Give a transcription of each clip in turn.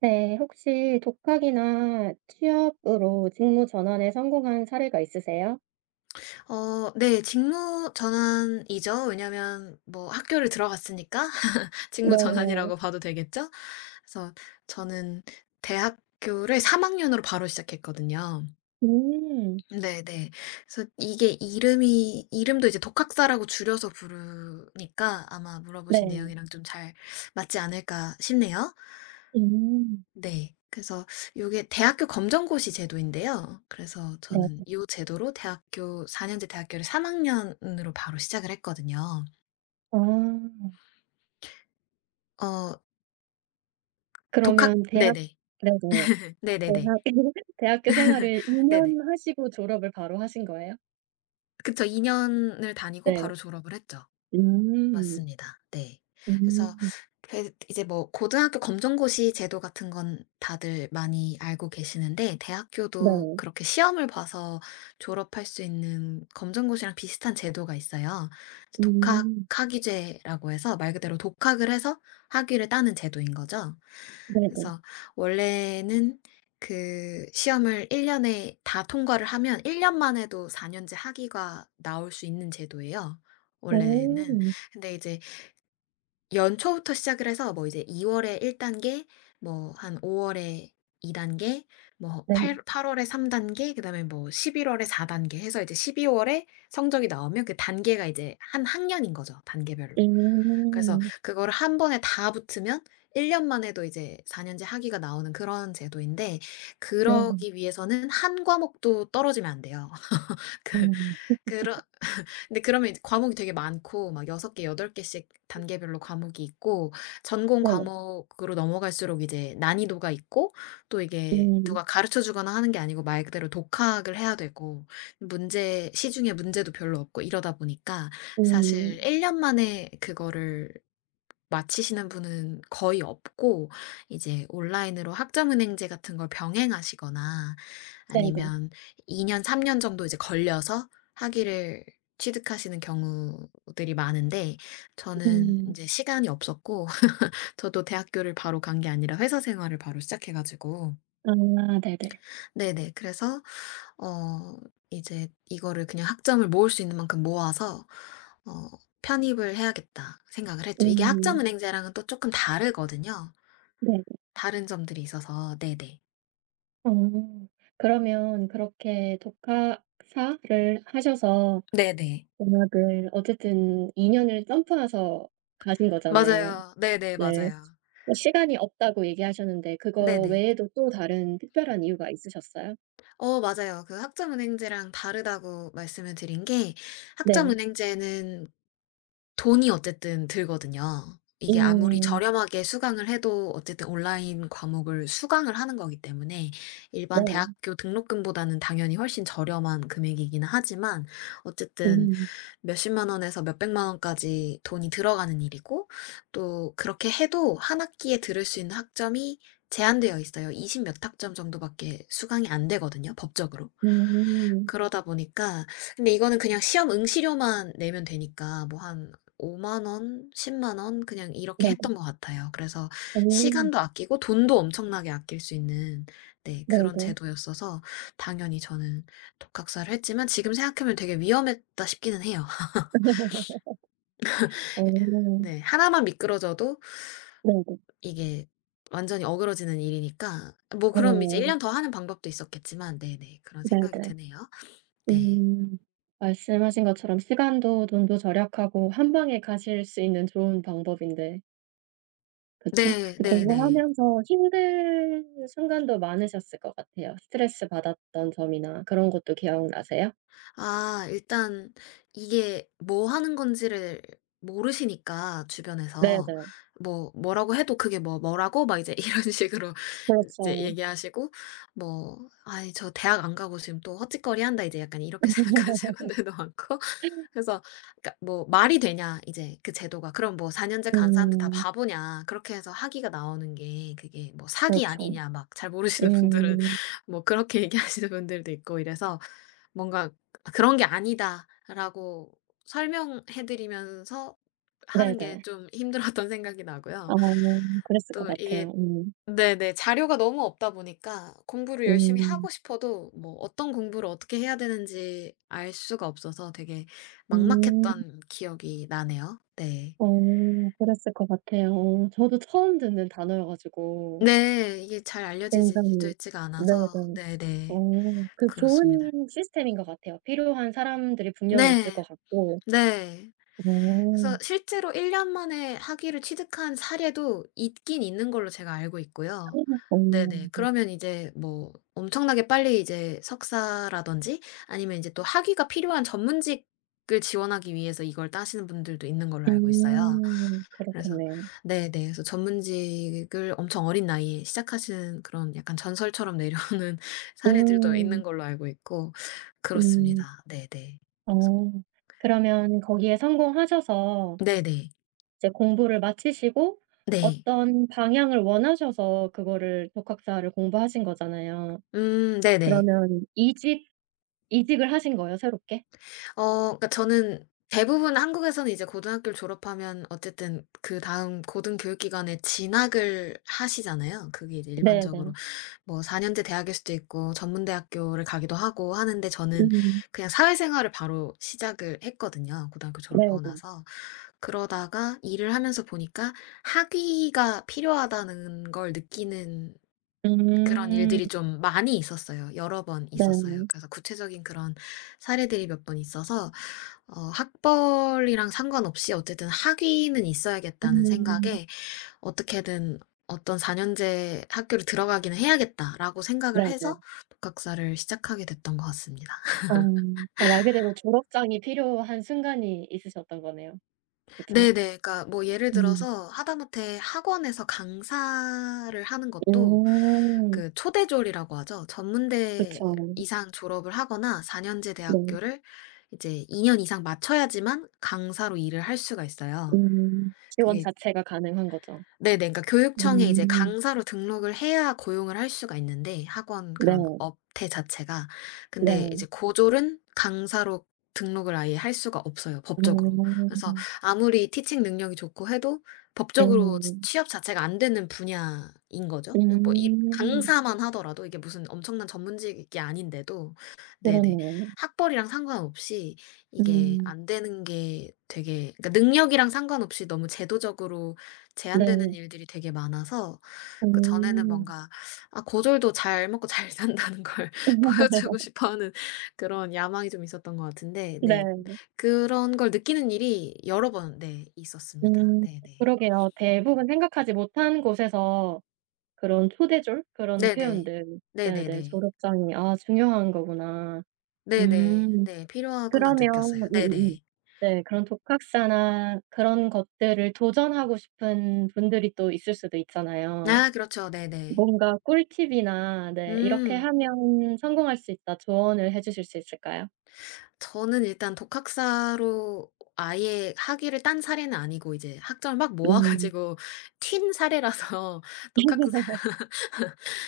네. 혹시 독학이나 취업으로 직무 전환에 성공한 사례가 있으세요? 네. 직무 전환이죠. 왜냐면 뭐 학교를 들어갔으니까 직무 네. 전환이라고 봐도 되겠죠? 그래서 저는 대학교를 3 학년으로 바로 시작했거든요. 음. 네네. 그래서 이게 이름이 이름도 이제 독학사라고 줄여서 부르니까 아마 네. 물어보신 내용이랑 좀 잘 맞지 않을까 싶네요. 음. 네. 그래서 요게 대학교 검정고시 제도인데요. 그래서 저는 네. 요 제도로 대학교 4 년제 대학교를 3 학년으로 바로 시작을 했거든요. 아. 어 독학 그러면 대학 네네. 네네. 네네네. 대학 대학교 생활을 1 네네. 년 하시고 졸업을 바로 하신 거예요? 그쵸. 2 년을 다니고 네. 바로 졸업을 했죠. 음. 맞습니다. 네. 그래서 음. 그 이제 뭐 고등학교 검정고시 제도 같은 건 다들 많이 알고 계시는데 대학교도 네. 그렇게 시험을 봐서 졸업할 수 있는 검정고시랑 비슷한 제도가 있어요. 독학 음. 학위제라고 해서 말 그대로 독학을 해서 학위를 따는 제도인 거죠. 네네. 그래서 원래는 그 시험을 1 년에 다 통과를 하면 1 년만 해도 4 년제 학위가 나올 수 있는 제도예요 원래는. 음 근데 이제 연초부터 시작을 해서 뭐 이제 2 월에 1 단계 뭐 한 5 월에 2 단계 뭐 네. 8팔 월에 3 단계 그다음에 뭐 11 월에 4 단계 해서 이제 12 월에 성적이 나오면 그 단계가 이제 한 학년인 거죠, 단계별로. 그래서 음. 그거를 한 번에 다 붙으면 1 년만 해도 이제 4 년제 학위가 나오는 그런 제도인데 네네. 그러기 위해서는 한 과목도 떨어지면 안 돼요. 그 음. 그러 근데 그러면 이제 과목이 되게 많고 막 6 개, 8 개씩 단계별로 과목이 있고 전공 네. 과목으로 넘어갈수록 이제 난이도가 있고 또 이게 음. 누가 가르쳐 주거나 하는 게 아니고 말 그대로 독학을 해야 되고 문제 시중에 문제도 별로 없고 이러다 보니까 사실 음. 1년 만에 그거를 마치시는 분은 거의 없고 이제 온라인으로 학점은행제 같은 걸 병행하시거나 네네. 아니면 2 년, 3년 정도 이제 걸려서 학위를 취득하시는 경우들이 많은데 저는 이 음. 제 시간이 없었고 저도 대학교를 바로 간 게 아니라 회사 생활을 바로 시작해 가지고 아 네네. 네네 그래서 어 이제 이거를 그냥 학점을 모을 수 있는 만큼 모아서 어 '편입을 해야겠다.' 생각을 했죠. 이게 음. 학점은행제랑은 또 조금 다르거든요. 네네. 다른 점들이 있어서 네네. 어. 그러면 그렇게 독학사를 하셔서 네네. 음악을 어쨌든 2 년을 점프해서 가신 거잖아요. 맞아요. 네네. 네. 맞아요. 뭐 시간이 없다고 얘기하셨는데 그거 네네. 외에도 또 다른 특별한 이유가 있으셨어요? 맞아요. 그 학점은행제랑 다르다고 말씀을 드린 게 네. 학점은행제는 돈이 어쨌든 들거든요. 이게 아무리 음. 저렴하게 수강을 해도 어쨌든 온라인 과목을 수강을 하는 거기 때문에 일반 네. 대학교 등록금보다는 당연히 훨씬 저렴한 금액이기는 하지만 어쨌든 음. 몇십만 원에서 몇백만 원까지 돈이 들어가는 일이고 또 그렇게 해도 한 학기에 들을 수 있는 학점이 제한되어 있어요. 20몇 학점 정도밖에 수강이 안 되거든요, 법적으로. 음. 그러다 보니까 근데 이거는 그냥 시험 응시료만 내면 되니까 뭐 한5만 원, 1 0만원 그냥 이렇게 네네. 했던 것 같아요. 그래서 어. 시간도 아끼고 돈도 엄청나게 아낄 수 있는 네 그런 네네. 제도였어서 당연히 저는 독학사를 했지만 지금 생각하면 되게 위험했다 싶기는 해요. 어. 네. 하나만 미끄러져도 네네. 이게 완전히 어그러지는 일이니까 뭐 그럼 이제 1 어. 년 더 하는 방법도 있었겠지만 네네. 그런 생각이 네네. 드네요. 네. 음. 말씀하신 것처럼 시간도 돈도 절약하고 한 방에 가실 수 있는 좋은 방법인데 그쵸? 네 근데 네네. 공부하면서 힘든 순간도 많으셨을 것 같아요. 스트레스 받았던 점이나 그런 것도 기억나세요? 아 일단 이게 뭐 하는 건지를 모르시니까 주변에서 네네. 뭐 뭐라고 해도 그게 뭐 "뭐라고?" 막 이제 이런 식으로 이제 그렇죠. 얘기하시고 뭐 아니 저 대학 안 가고 지금 또 헛짓거리한다." 이제 약간 이렇게 생각하시는 분들도 많고 그래서 그러니까 뭐 "말이 되냐?" 이제 그 제도가. "그럼 뭐 4 년제 간 사람들 다 음. 바보냐?" 그렇게 해서 학위가 나오는 게 그게 뭐 "사기 그렇죠. 아니냐?" 막 잘 모르시는 분들은 음. 뭐 그렇게 얘기하시는 분들도 있고 이래서 뭔가 아, "그런 게 아니다."라고 설명해 드리면서 하는 게 네네. 좀 힘들었던 생각이 나고요. 아 그랬을 것 또 이게 같아요. 음. 네네. 자료가 너무 없다 보니까 공부를 열심히 음. 하고 싶어도 뭐 어떤 공부를 어떻게 해야 되는지 알 수가 없어서 되게 음. 막막했던 기억이 나네요. 네. 어. 그랬을 것 같아요. 저도 처음 듣는 단어여 가지고 네. 이게 잘 알려지지 져 굉장히 지가 않아서 네네. 네네. 어 그 그렇습니다. 좋은 시스템인 것 같아요. 필요한 사람들이 분명히 네. 있을 것 같고. 네. 그래서 어. 실제로 1년 만에 학위를 취득한 사례도 있긴 있는 걸로 제가 알고 있고요. 어. 네네. 그러면 이제 뭐 엄청나게 빨리 이제 석사라든지 아니면 이제 또 학위가 필요한 전문직을 지원하기 위해서 이걸 따시는 분들도 있는 걸로 알고 있어요. 음. 그래서 그렇겠네요. 네네. 그래서 전문직을 엄청 어린 나이에 시작하시는 그런 약간 전설처럼 내려오는 사례들도 있는 음. 걸로 알고 있고 음. 그렇습니다. 네네. 어. 그래서 그러면 거기에 성공하셔서 네네. 이제 공부를 마치시고 네. 어떤 방향을 원하셔서 그거를 독학사를 공부하신 거잖아요. 네네. 그러면 이직 이직을 하신 거예요, 새롭게? 그러니까 저는 대부분 한국에서는 이제 고등학교를 졸업하면 어쨌든 그다음 고등교육기관에 진학을 하시잖아요. 그게 이제 일반적으로 네네. 뭐 4년제 대학일 수도 있고 전문대학교를 가기도 하고 하는데 저는 음. 그냥 사회생활을 바로 시작을 했거든요, 고등학교 졸업하고 네네. 나서. 그러다가 일을 하면서 보니까 학위가 필요하다는 걸 느끼는 그런 음. 일들이 좀 많이 있었어요. 여러 번 있었어요. 네. 그래서 구체적인 그런 사례들이 몇 번 있어서 학벌이랑 상관없이 어쨌든 학위는 있어야겠다는 음. 생각에 어떻게든 어떤 4 년제 학교를 들어가기는 해야겠다라고 생각을 네네. 해서 독학사를 시작하게 됐던 것 같습니다. 아. 그러니까 말 그대로 졸업장이 필요한 순간이 있으셨던 거네요. 그쵸? 네네. 그러니까 뭐 예를 음. 들어서 하다못해 학원에서 강사를 하는 것도 음. 그 초대졸이라고 하죠. 전문대 그쵸. 이상 졸업을 하거나 4년제 네. 대학교를 이제 2년 이상 마쳐야지만 강사로 일을 할 수가 있어요. 음. 지원 그게 자체가 가능한 거죠. 네네. 그러니까 교육청에 이제 음. 강사로 등록을 해야 고용을 할 수가 있는데 학원 그런 네. 업태 자체가. 근데 이제 네. 고졸은 강사로 등록을 아예 할 수가 없어요 법적으로. 그래서 어. 아무리 티칭 능력이 좋고 해도 법적으로 치 음. 취업 자체가 안 되는 분야인 거죠. 뭐 이 음. 강사만 하더라도 이게 무슨 엄청난 전문직이 아닌데도 네네. 그러네요. 학벌이랑 상관없이 이게 음. 안 되는 게 되게 그러니까 능력이랑 상관없이 너무 제도적으로 제한되는 네. 일들이 되게 많아서 그전에는 음. 뭔가 아 고졸도 잘 먹고 잘 산다는 걸 보여주고 싶어하는 그런 야망이 좀 있었던 것 같은데 네 네. 그런 걸 느끼는 일이 여러 번 네 있었습니다. 음. 네네. 그러게요. 대부분 생각하지 못한 곳에서 그런 초대절 그런 네네. 표현들. 네네. 네네네. 졸업장이 아 중요한 거구나. 네네. 음. 네 필요하구나 그러면 느꼈어요. 음음음. 네네. 네. 그런 독학사나 그런 것들을 도전하고 싶은 분들이 또 있을 수도 있잖아요. 아 그렇죠. 네네. 뭔가 꿀팁이나 네 "이렇게 음. 하면 성공할 수 있다." 조언을 해 주실 수 있을까요? 저는 일단 독학사로 아예 학위를 딴 사례는 아니고 이제 학점을 막 모아 음. 가지고 튄 사례라서 독학사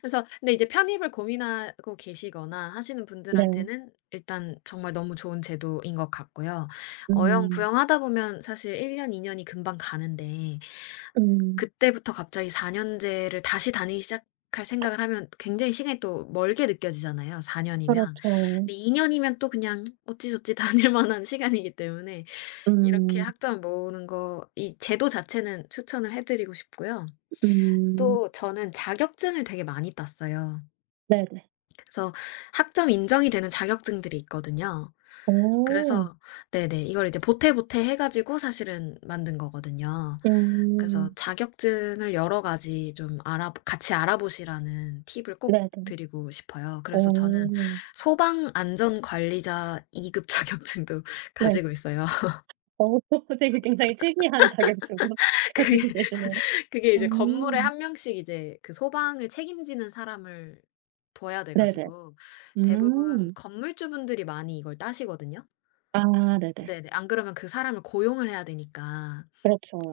그래서 근데 이제 편입을 고민하고 계시거나 하시는 네. 분들한테는 일단 정말 너무 좋은 제도인 것 같고요. 어영 음. 부영하다 보면 사실 1 년, 2 년이 금방 가는데 음. 그때부터 갑자기 4 년제를 다시 다니기 시작할 생각을 하면 굉장히 시간이 또 멀게 느껴지잖아요, 4 년이면. 그렇죠. 근데 2 년이면 또 그냥 어찌저찌 다닐 만한 시간이기 때문에 이렇게 음. 학점 모으는 거 이 제도 자체는 추천을 해 드리고 싶고요. 음. 또 저는 자격증을 되게 많이 땄어요. 네네. 그래서 학점 인정이 되는 자격증들이 있거든요. 오. 그래서 네네. 이걸 이제 보태보태 해 가지고 사실은 만든 거거든요. 그래서 음. 자격증을 여러 가지 좀 알아 같이 알아보시라는 팁을 꼭 네네. 드리고 싶어요. 그래서 저는 어. 소방 안전관리자 2급 자격증도 네. 가지고 있어요. 어 되게 굉장히 특이한 자격증을 그게 가지고 계시네요. 그게 이제 건물에 음. 한 명씩 이제 그 소방을 책임지는 사람을 둬야 돼 네네. 가지고 대부분 음. 건물주분들이 많이 이걸 따시거든요. 아 네네. 네네. 안 그러면 그 사람을 고용을 해야 되니까.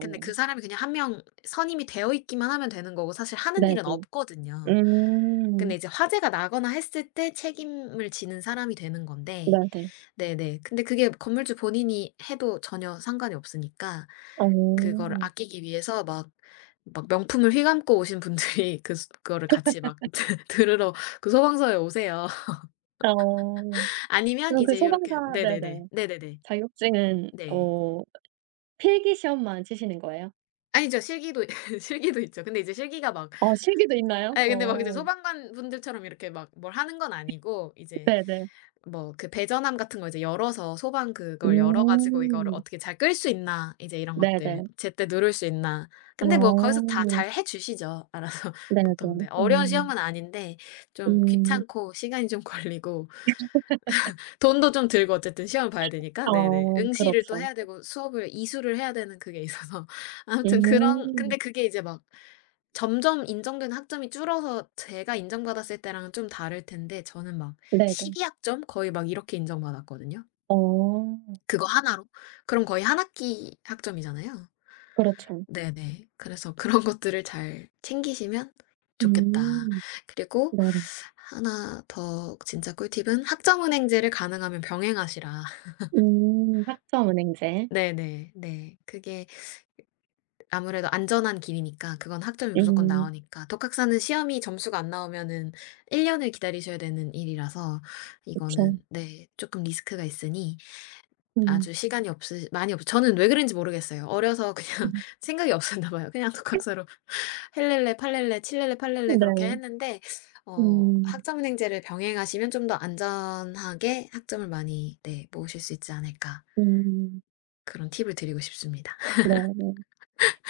근데 그 사람이 그냥 한 명 선임이 되어 있기만 하면 되는 거고 사실 하는 네네. 일은 없거든요. 근데 음. 이제 화재가 나거나 했을 때 책임을 지는 사람이 되는 건데 네네. 네네. 근데 그게 건물주 본인이 해도 전혀 상관이 없으니까 어. 그거를 아끼기 위해서 막 명품을 휘감고 오신 분들이 그 스 그거를 같이 막 드 들으러 그 소방서에 오세요. 어. 아니면 그럼 그 이제 요렇게 소방사 네네네. 네네. 네네네. 자격증은 네. 어 필기 시험만 치시는 거예요? 아니죠. 실기도 실기도 있죠. 근데 이제 실기가 막 어 실기도 있나요? 아니 근데 막 이제 어. 소방관 분들처럼 이렇게 막 뭘 하는 건 아니고 이제 네네. 뭐 그 배전함 같은 거 이제 열어서 소방 그걸 열어 가지고 이거를 음. 어떻게 잘 끌 수 있나 이제 이런 것들 네네. 제때 누를 수 있나. 근데 뭐 거기서 다 어. 잘해 주시죠 알아서 네네. 보통. 네 어. 어려운 시험은 아닌데 좀 음. 귀찮고 시간이 좀 걸리고 돈도 좀 들고 어쨌든 시험을 봐야 되니까. 네네. 어 응시를 또 그렇죠. 해야 되고 수업을 이수를 해야 되는 그게 있어서 아무튼 그런 음. 근데 그게 이제 막 점점 인정된 학점이 줄어서 제가 인정받았을 때랑은 좀 다를 텐데 저는 막 네네. 12 학점 거의 막 이렇게 인정받았거든요. 어 그거 하나로. 그럼 거의 한 학기 학점이잖아요. 그렇죠. 네네. 그래서 그런 것들을 잘 챙기시면 좋겠다. 음. 그리고 네네. 하나 더 진짜 꿀팁은 학점은행제를 가능하면 병행하시라. 학점은행제. 네네. 네. 그게 아무래도 안전한 길이니까 그건 학점이 무조건 음 나오니까. 독학사는 시험이 점수가 안 나오면은 1 년을 기다리셔야 되는 일이라서 그쵸. 이거는 네 조금 리스크가 있으니 음. 아주 시간이 없으 많이 없 저는 왜 그런지 모르겠어요. 어려서 그냥 음. 생각이 없었나 봐요. 그냥 독학사로 헬렐레 팔렐레 칠렐레 팔렐레 네. 그렇게 했는데 음. 학점은행제를 병행하시면 좀 더 안전하게 학점을 많이 네 모으실 수 있지 않을까 음. 그런 팁을 드리고 싶습니다. 네네.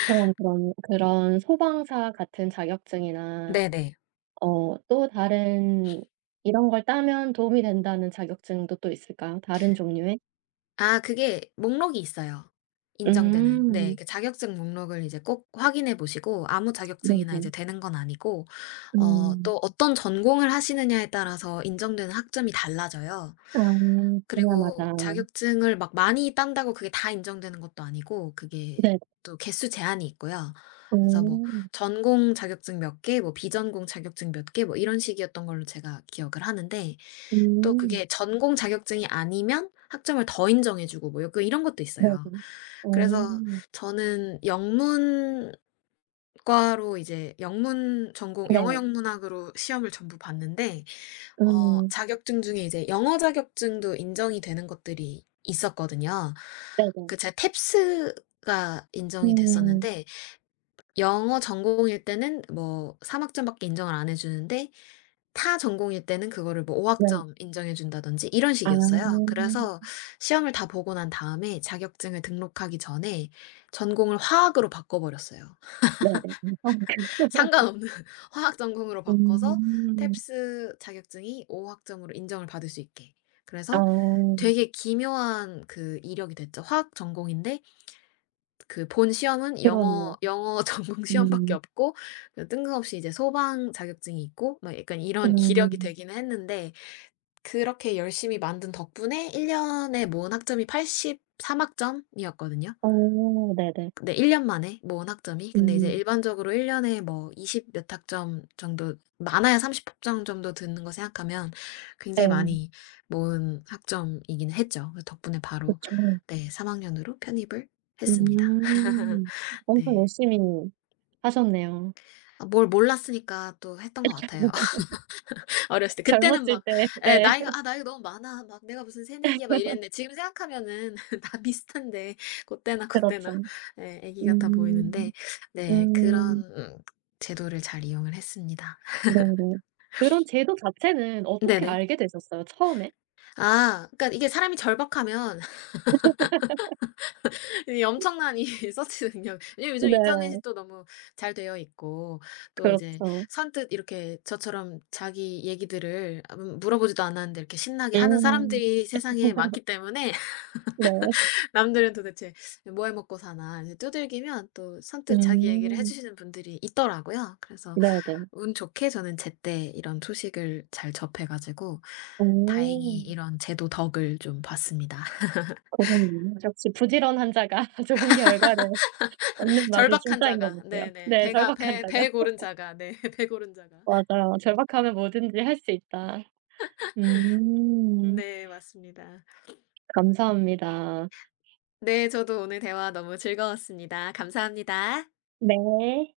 그런 소방사 같은 자격증이나 네네. 어 또 다른 이런 걸 따면 도움이 된다는 자격증도 또 있을까요? 다른 종류의? 아 그게 목록이 있어요. 인정되는. 네. 음. 그 자격증 목록을 이제 꼭 확인해 보시고 아무 자격증이나 이제 네네. 되는 건 아니고 음. 또 어떤 전공을 하시느냐에 따라서 인정되는 학점이 달라져요. 아 그리고 분야마다. 자격증을 막 많이 딴다고 그게 다 인정되는 것도 아니고 그게 네. 또 개수 제한이 있고요. 그래서 뭐 어. 전공 자격증 몇 개 뭐 비전공 자격증 몇 개 뭐 이런 식이었던 걸로 제가 기억을 하는데 또 음. 그게 전공 자격증이 아니면 학점을 더 인정해 주고 뭐 요거 이런 것도 있어요. 네네. 그래서 어. 저는 영문과로 이제 영문 전공 영어 네. 영문학으로 시험을 전부 봤는데 음. 자격증 중에 이제 영어 자격증도 인정이 되는 것들이 있었거든요. 네네. 그 제 탭스가 인정이 음. 됐었는데 영어 전공일 때는 뭐 3 학점밖에 인정을 안 해 주는데 타 전공일 때는 그거를 뭐 5 네. 학점 인정해 준다든지 이런 아. 식이었어요. 그래서 시험을 다 보고 난 다음에 자격증을 등록하기 전에 전공을 화학으로 바꿔 버렸어요. 네네. 무서운 그거. 상관없는 화학 전공으로 바꿔서 음. 탭스 자격증이 5 학점으로 인정을 받을 수 있게. 그래서 어. 되게 기묘한 그 이력이 됐죠. 화학 전공인데 그 본 시험은 그러네요. 영어 전공 시험밖에 음. 없고 그 뜬금없이 이제 소방 자격증이 있고 막 약간 이런 이력이 음. 되기는 했는데 그렇게 열심히 만든 덕분에 1 년에 모은 학점이 83 학점이었거든요. 어 네네. 근데 1 년 만에 모은 학점이. 근데 이제 음. 일반적으로 1 년에 뭐 20 몇 학점 정도 많아야 30 학점 정도 드는 거 생각하면 굉장히 네. 많이 모은 학점이긴 했죠. 그 덕분에 바로 그쵸. 네 3 학년으로 편입을 했습니다. 음. 엄청 네. 열심히 하셨네요. 아 뭘 몰랐으니까 또 했던 것 같아요. 어렸을 때. 그때는 젊었을 막 때 예 네. 나이가 '아 나이가 너무 많아. 막 내가 무슨 새내기야.' 막 이랬는데 지금 생각하면은 다 비슷한데 그때나 그때나 그렇죠. 예 아기 같아 음. 보이는데 네 음. 그런 제도를 잘 이용을 했습니다. 네네. 그런 제도 자체는 어떻게 네네. 알게 되셨어요, 처음에? 아 그러니까 이게 사람이 절박하면 이 엄청난 이 서치 능력. 왜냐면 요즘 인터넷이 네. 또 너무 잘 되어 있고 또 이제 그렇죠. 선뜻 이렇게 저처럼 자기 얘기들을 물어보지도 않았는데 이렇게 신나게 하는 음. 사람들이 세상에 많기 때문에 네. 남들은 도대체 '뭐 해 먹고 사나.' 이제 두들기면 또 선뜻 자기 얘기를 해 음. 주시는 분들이 있더라고요. 그래서 네네. 운 좋게 저는 제때 이런 소식을 잘 접해 가지고 다행히 오. 이런 제도 덕을 좀 봤습니다. 그렇네요. 역시 부지런한 자가 좋은 결과를 얻는 말이 절박한 진짜인 것 자가. 같아요. 네네. 네. 배가 절박한 배 자가. 배 고른 자가. 네. 배 고른 자가. 맞아요. 절박하면 뭐든지 할 수 있다. 음. 네 맞습니다. 감사합니다. 네 저도 오늘 대화 너무 즐거웠습니다. 감사합니다. 네.